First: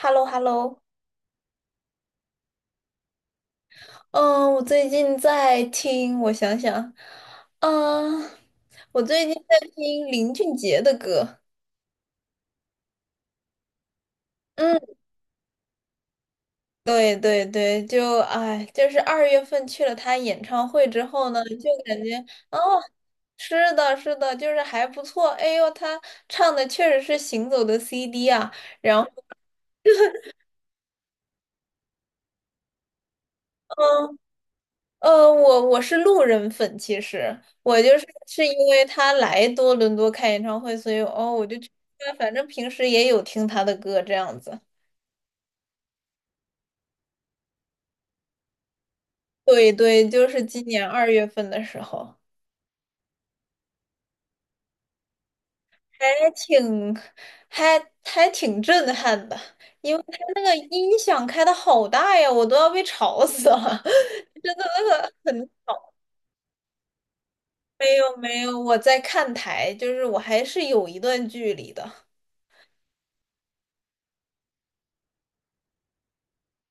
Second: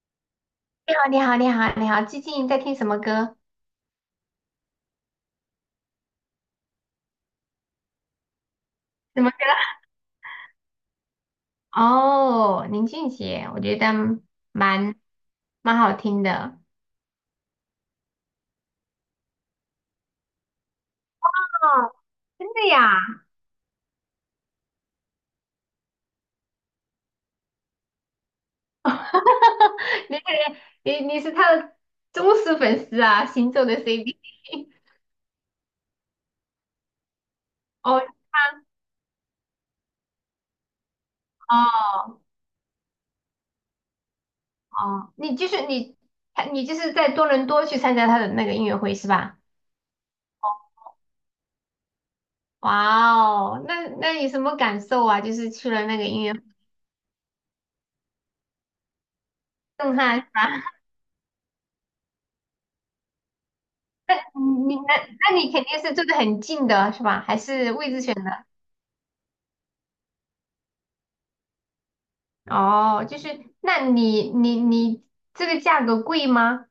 h e l l o h e l l o 你好，你好，你好，你好，最近在听什么歌？嗯，我最近在听，我想想，嗯，我什最么近歌？在听林俊杰的歌。哦，林俊杰，我觉得嗯，蛮蛮好听的。对对对，就哎，就是二月份去了他演唱会之后呢，就感觉真哦，的呀？是的，是的，就是还不错。哎呦，他唱的确实是行走的 CD 啊，然后。你是他的忠实粉丝啊，行走的 嗯 CD。我是路人粉，其实我就是哦是因为他来多伦多开演唱会，所以哦，我就去看哦反正平时也有听他的歌这样子。哦，你就是在多伦多去参加他的那个音乐会是吧？对对，就是今年二月份的时候，哇哦，那你什么感受啊？就是去了那个音还乐会，挺还挺震撼的，因震为撼他是那个吧？音响开的好大呀，我都要被吵死了。那 你那那你肯定是住的很近的是吧？还是位没置选有没的？有，我在看台，就是我还是有一段距离的。哦，就是那你你你这个价格贵吗？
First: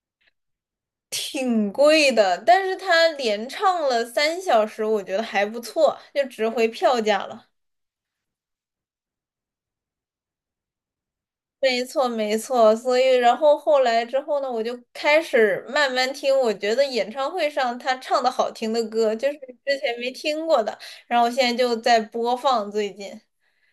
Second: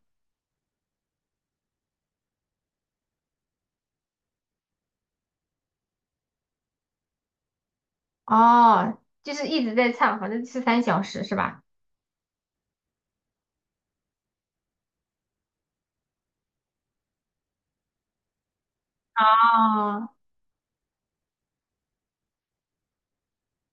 挺贵的，但是他连唱了3小时，我觉得还不错，就值回票价了。哦，就是一直在唱，反正是三小时是吧？没错，没错。所以，然后后来之后呢，我就开始慢慢听，我觉得演唱会上他唱的好听的歌，就是之前没哦，听过的，然后我现在就在播放最近。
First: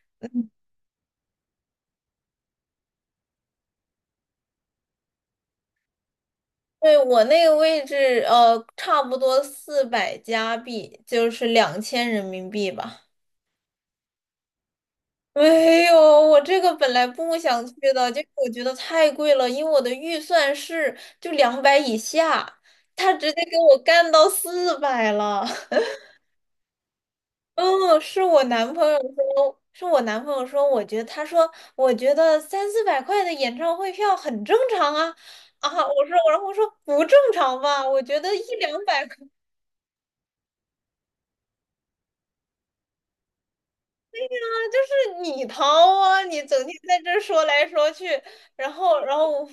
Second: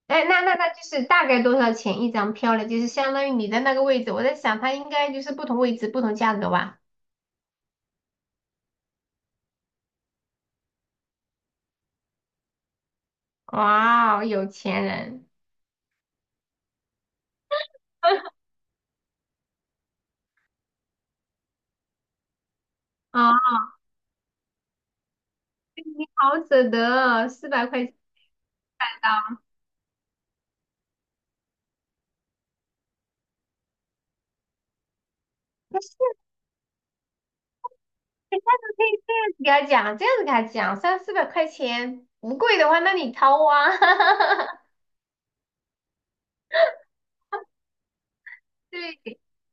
哎，那就是大概多少钱一张票呢？就是相当于你的那个位置，我在想它应该就是不同位置不同价格吧？对，我那个位置，差不多400加币，就是2000人民币吧。哇哦，有钱人 没有，我这个本来不想去的，就是我觉得太贵了，因为我的预算是就200以下，他直啊 接给我干到400了。你好舍得哦，四百块钱。嗯，是我男朋友说，是我男朋友说，我觉得他说，我觉得三四百块的演唱会票很正常啊。啊，我说，然后我说不正常吧，我觉得哎，一下次可两以百这样子给他讲，这样子给他讲，三四百块钱不贵的话，那你掏啊。就是你掏啊，你整天在这儿说来说去，然后，然对后我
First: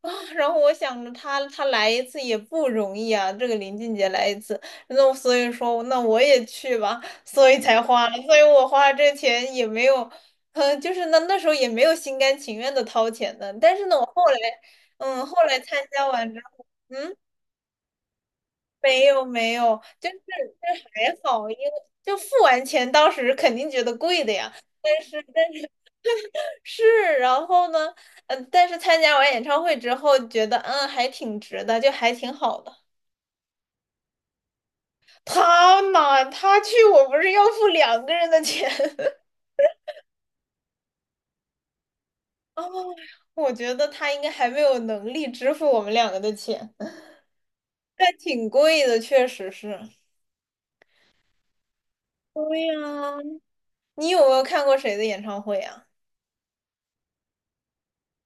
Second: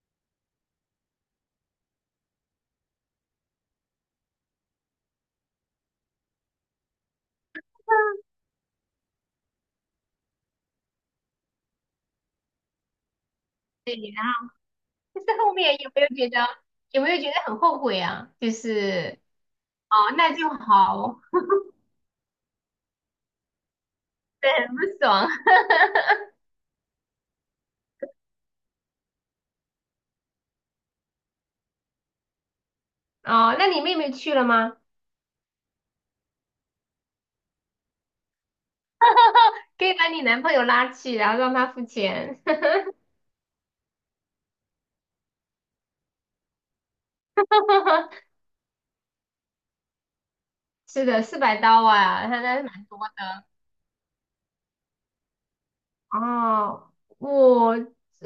啊，然后我想着他来一次也不容易啊，这个林俊杰来一次，那我所以说那我也去吧，所以才花了，所以我花这钱也没有，就是那时候也没有心甘情愿的掏钱的，但是对，呢，我后然来，后就是后后来面参加完之后，有没嗯。有觉得很后悔啊？就没是有没有，哦，就是那就这还好，好，因为就付完钱，当时肯定觉得贵的对，呀。很不但是。爽。是，然后呢，但是参加完演唱会之后，觉得还挺值的，就还挺好的。哦，那你妹妹去了吗？他嘛，他去我不是要付2个人的钱，可以把你男朋友拉去，然后让他付钱。哦，我觉得他应该还没有能力支付我们2个的钱，但 挺贵的，确实是。是的，四百刀啊，他那是对蛮多呀，你有没有看过谁的演唱会啊？哦，我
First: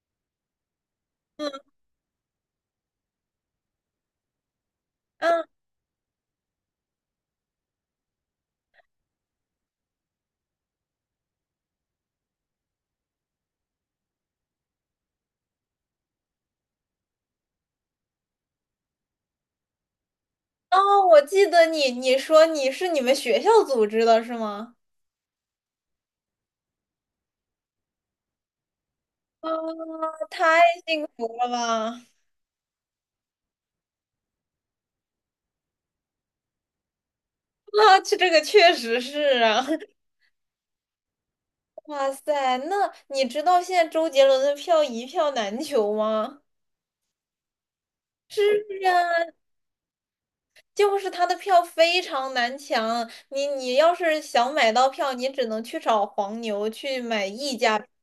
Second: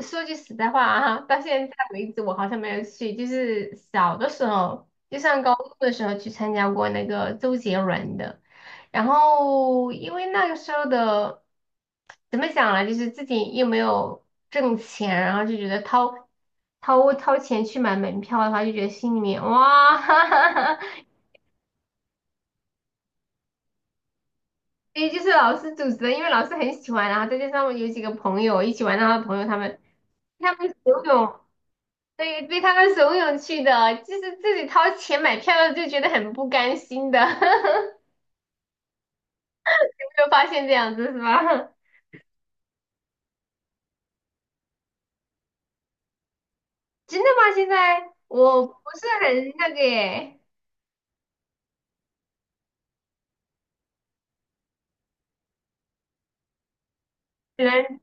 说句实在话啊，到嗯，现在为止我好像没有去，就是小的时候，就上嗯高中的时候去参加过那个周杰伦的，然后因为那个时候的怎么讲呢，就是自己又没有挣钱，然后就觉得掏钱去买门票的话，就觉得心里面哇，哈哈哦，哈。我记得你，你说你是你们学校组织的是吗？因为就是老师组织的，因为老师很喜欢，然后再加上有几个朋友一起玩，然后朋友啊，他们他太们游行泳。了吧！对，对他们怂恿去的，就是自己掏钱买票的就觉得很不甘心的。啊，这 有这个确实是啊。没有发现这样子是吧？哇塞，那你知道现在周杰伦的票一票难求吗？真的吗？现在我不是很那个耶，就是他的票非常难抢，你要是想买到票，你只能去找黄牛去买溢原价，来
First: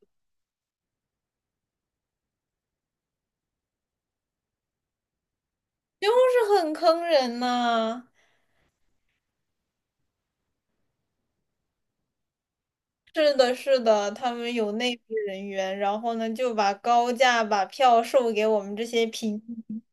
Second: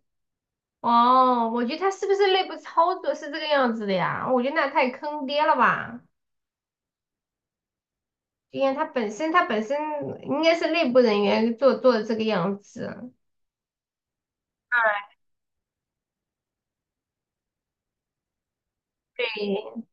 哦，我觉得他是不是内部操作是这个样子的呀？我觉得那太坑爹了吧！就是很坑人呐、因为他本身应该是内部人员做的这个样子，是的，是的，他们有内部人员，然后呢就把高价把票售给我们这些平对，民。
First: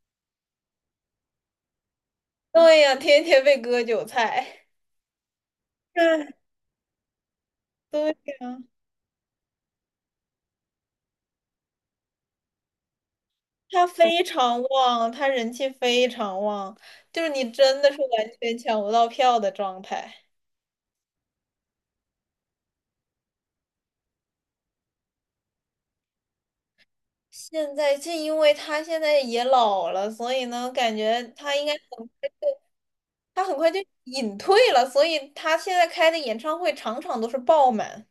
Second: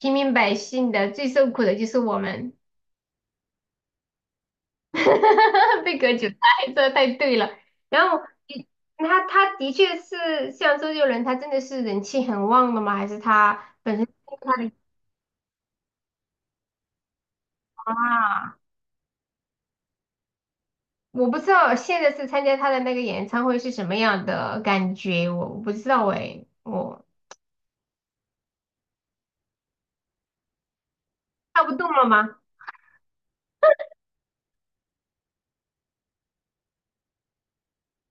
平民百姓的最受苦的就是我们。对呀，天天被割韭菜。哈哈哈！被隔绝了，这太对了。然后对。你他的确是像周杰伦，他真的是人气很旺的吗？还是他他本身非他常的旺，他人气非常旺，就是你真的是完全啊？抢不到票的状态。我不知道现在是参加他的那个演唱会是什么样的感觉，我不知道哎，我现在就因为他现在也老了，所以呢，感觉他跳应不该动了吗？他很快就隐退了，所以他现在开的演唱会场场都是爆满。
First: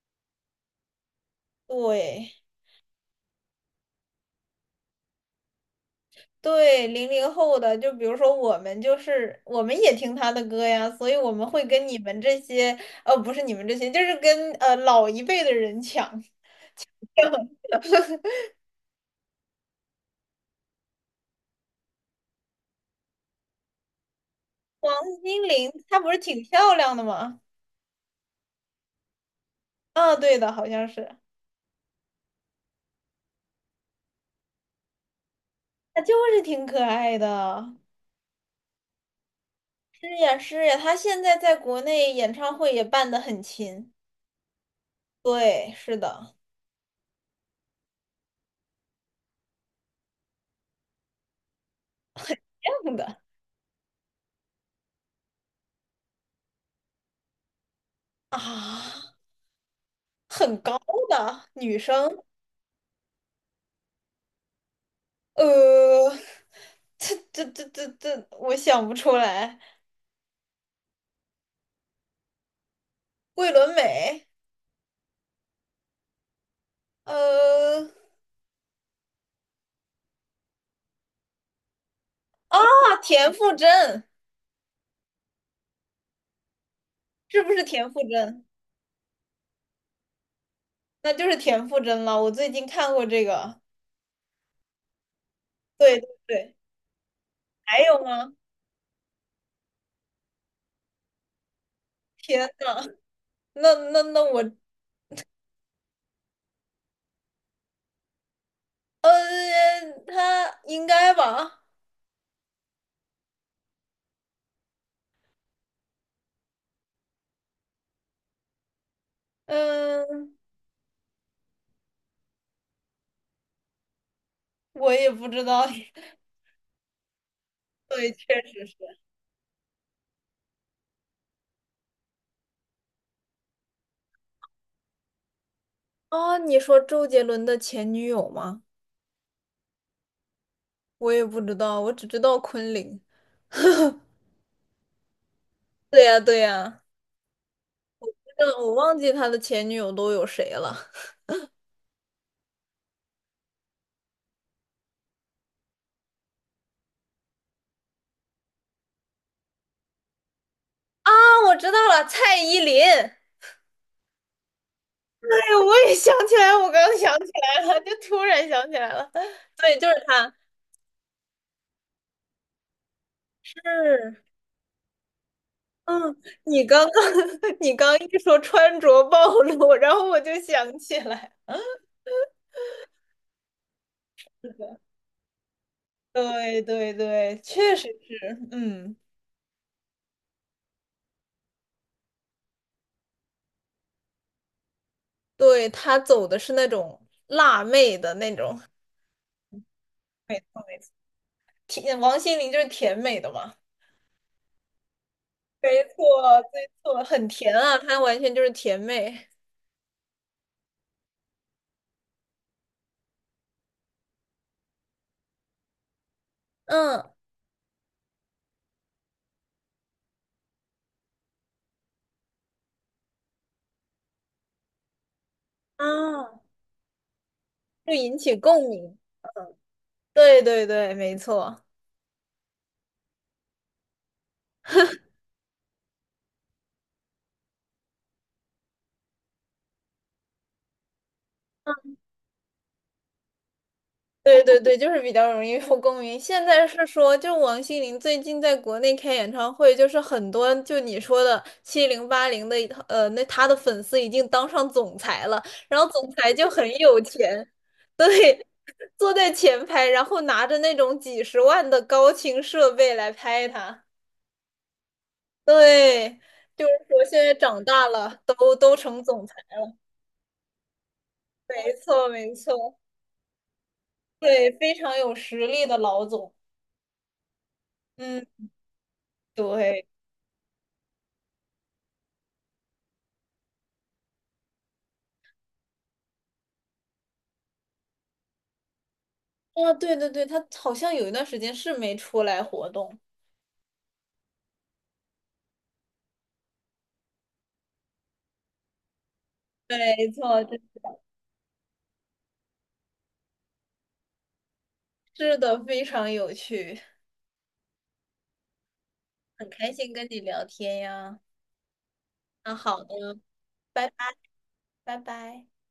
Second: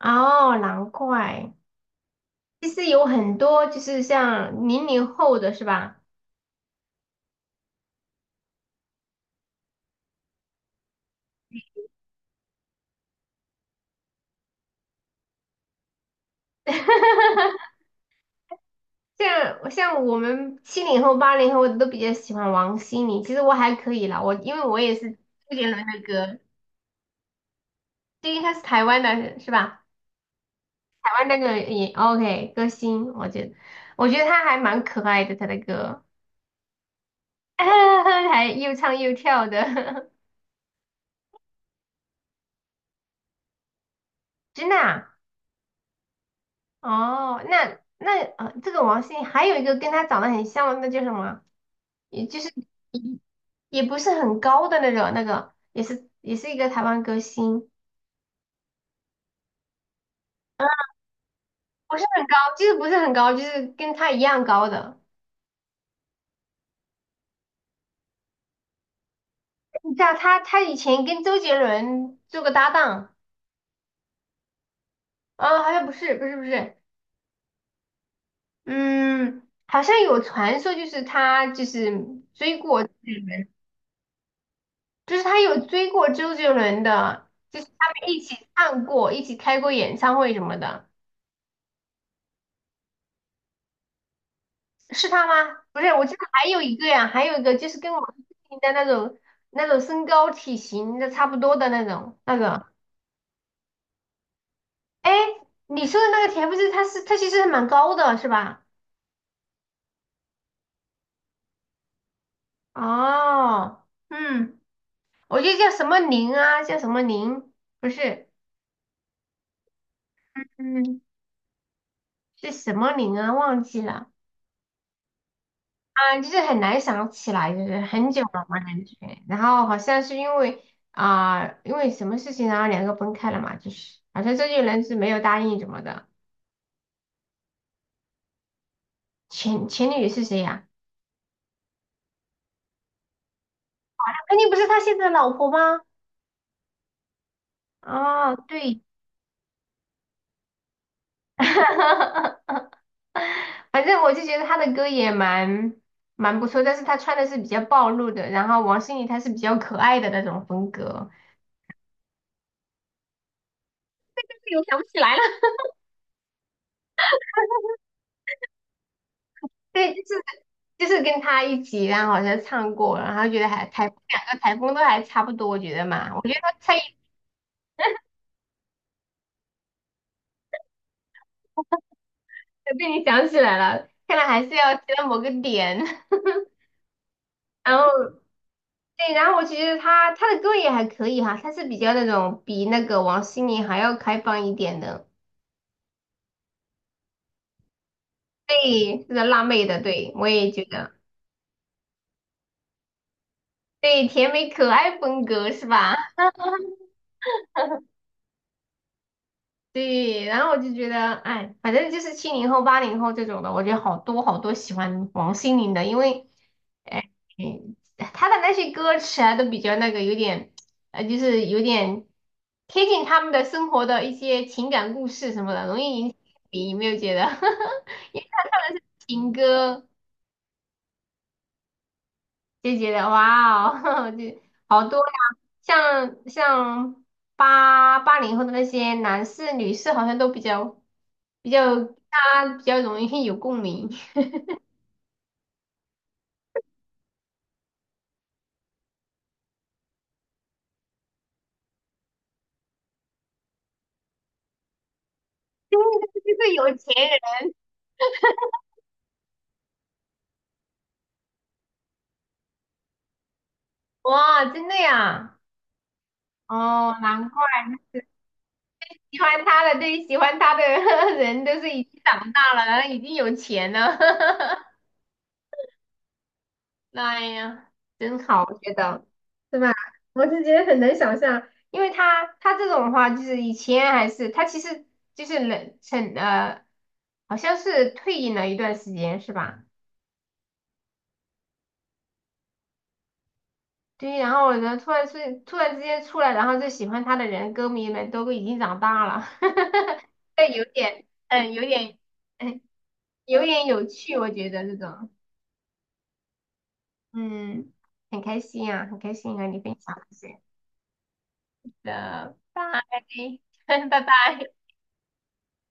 哦，难怪。对其实有很多就是像零零后的是吧？对，00后的，就比如说我们，就是我们也听他的歌呀，所以我们会跟你们这些，不是你们这些，就是跟老一辈的人抢。哈哈哈哈像我们七零后、八零后都比较喜欢王心凌，其实我还可以啦，我因为我王也是心周杰凌伦她的不是歌，挺漂亮的吗？因为他是台湾的，是吧？啊，对的，好像台是，湾那个也 OK 歌星，我觉得他还蛮可爱的，他的他歌 就是挺可爱的。还又唱又跳是的，呀，是呀，他现在在国内演唱会也办的很勤。真的啊？对，是的，哦，那呃，这个王心凌还有一个跟他长得很像的，那叫什么？也就是这样的也不是很高的那种，那个也是一个台湾歌星。啊，很高的女不是生，很高，就是不是很高，就是跟他一样高的。呃，这，我想不出来。你知道他以前跟周杰伦做过搭档，桂纶镁，啊，好像不是，呃，嗯，好像有传说就是他就是追过，啊，田馥甄，就是他有追过周杰伦的，是不就是是田他馥们一甄？起唱过，一起开过演唱会什么的，那就是田馥甄了。我最近看过这个，是他吗？不是，对我对记得还对，有一个呀，还有一个就是还跟有我们吗？的那种身高体型的差不多的那种那天个。呐，那我哎，你说的那个田不是，它是它其实是蛮高的，是吧？呃，他应该吧？哦，嗯，我记得叫什么林啊，叫什么林，不是，嗯，嗯，是什么林啊，忘记了我也不知道。啊，就是很难想起来，就是很对，久确了嘛实感觉。是。然后好像是因为啊、因为什么事情，然后两个分开了嘛，就是好像周杰伦是没有答应什么的。哦，你说周杰伦的前女友吗？前女友是谁呀、我也不知道，我只知道昆凌。肯定不是他现在的老婆吗？对呀，对呀，哦，真的我对。忘记他的前女友都有谁了。反正我就觉得他的歌也蛮不错，但是他穿的是比较暴露的，然后王心凌她是比较可爱的那种风格。啊，我知道了，蔡依林。这个我想不起来了。对，我也想起来，我刚刚想起来了，就突然想起来了。对，就对，就是是他。就是跟他一起，然后好像唱过，然后觉得还台两是。个台风都还差不多，我觉得嘛，嗯，我觉得他你差异刚刚 你刚一说穿着暴露，然后我就想起来。被你想起来了，看来还是要提到某个点。对对对，确然实后是，嗯，对，然后我就觉得他的歌也还可以哈，他是比较那种比那个王心凌还要开放一点的，对，他走的是那种辣妹的那种 对，是个辣妹的，对 我没也错，觉得。甜，王心凌就是甜美的嘛，对，甜美可爱风格是没吧？错，没 错，很甜啊，她完全就是甜妹，对，然后我就觉得，哎，反正就是七零后、八零后这种的，我觉得好多好多喜欢王心凌的，因为，哎，嗯，嗯她的那些歌词啊，都比较那个，有点，呃，就是有点贴近他们的生活的一些情感故事什么的，容易引起啊，共鸣，有没有觉得？就 引因为起她共唱的是鸣，情歌，对对对，没错。就觉得哇哦，这好多呀！像八零后的那些男士、女士，好像都比较大家比较容易有共鸣。对对对，就是比较容易受共鸣。现在是说，就王心凌最近在国内开演唱会，就是很多就你说的七零八零的，那她的粉丝已经当上总裁了，对，然后总裁就就是有很钱有人，钱，坐在前排，然后拿着那种几十万的高清设备来拍她。哇，真的呀！对，就是哦，说现难在怪长大了，都成喜总裁，欢他的，对，喜欢他的 人都没是已经错长没大了，错，然后已经有钱了。对，非常有实力的老总。哎呀，真好，嗯，我觉得，是吧？对。我是觉得很难想象，因为他这种的话，就是以前还是他其实就是冷成，好像是退隐了一段时间，是吧？啊，对对对，他好像有一段时间是没出来活动。对，然后呢，突然之间出来，然后就喜欢他的人，歌迷们都已经长大了，哈哈哈。没错，这对有点，嗯，有点，嗯，有点有趣，我觉得这种，是的，非常有趣，嗯，很开心啊，很开心和很你开分心享跟这你些。聊天呀。的，那拜 好的，拜拜拜，拜。拜拜。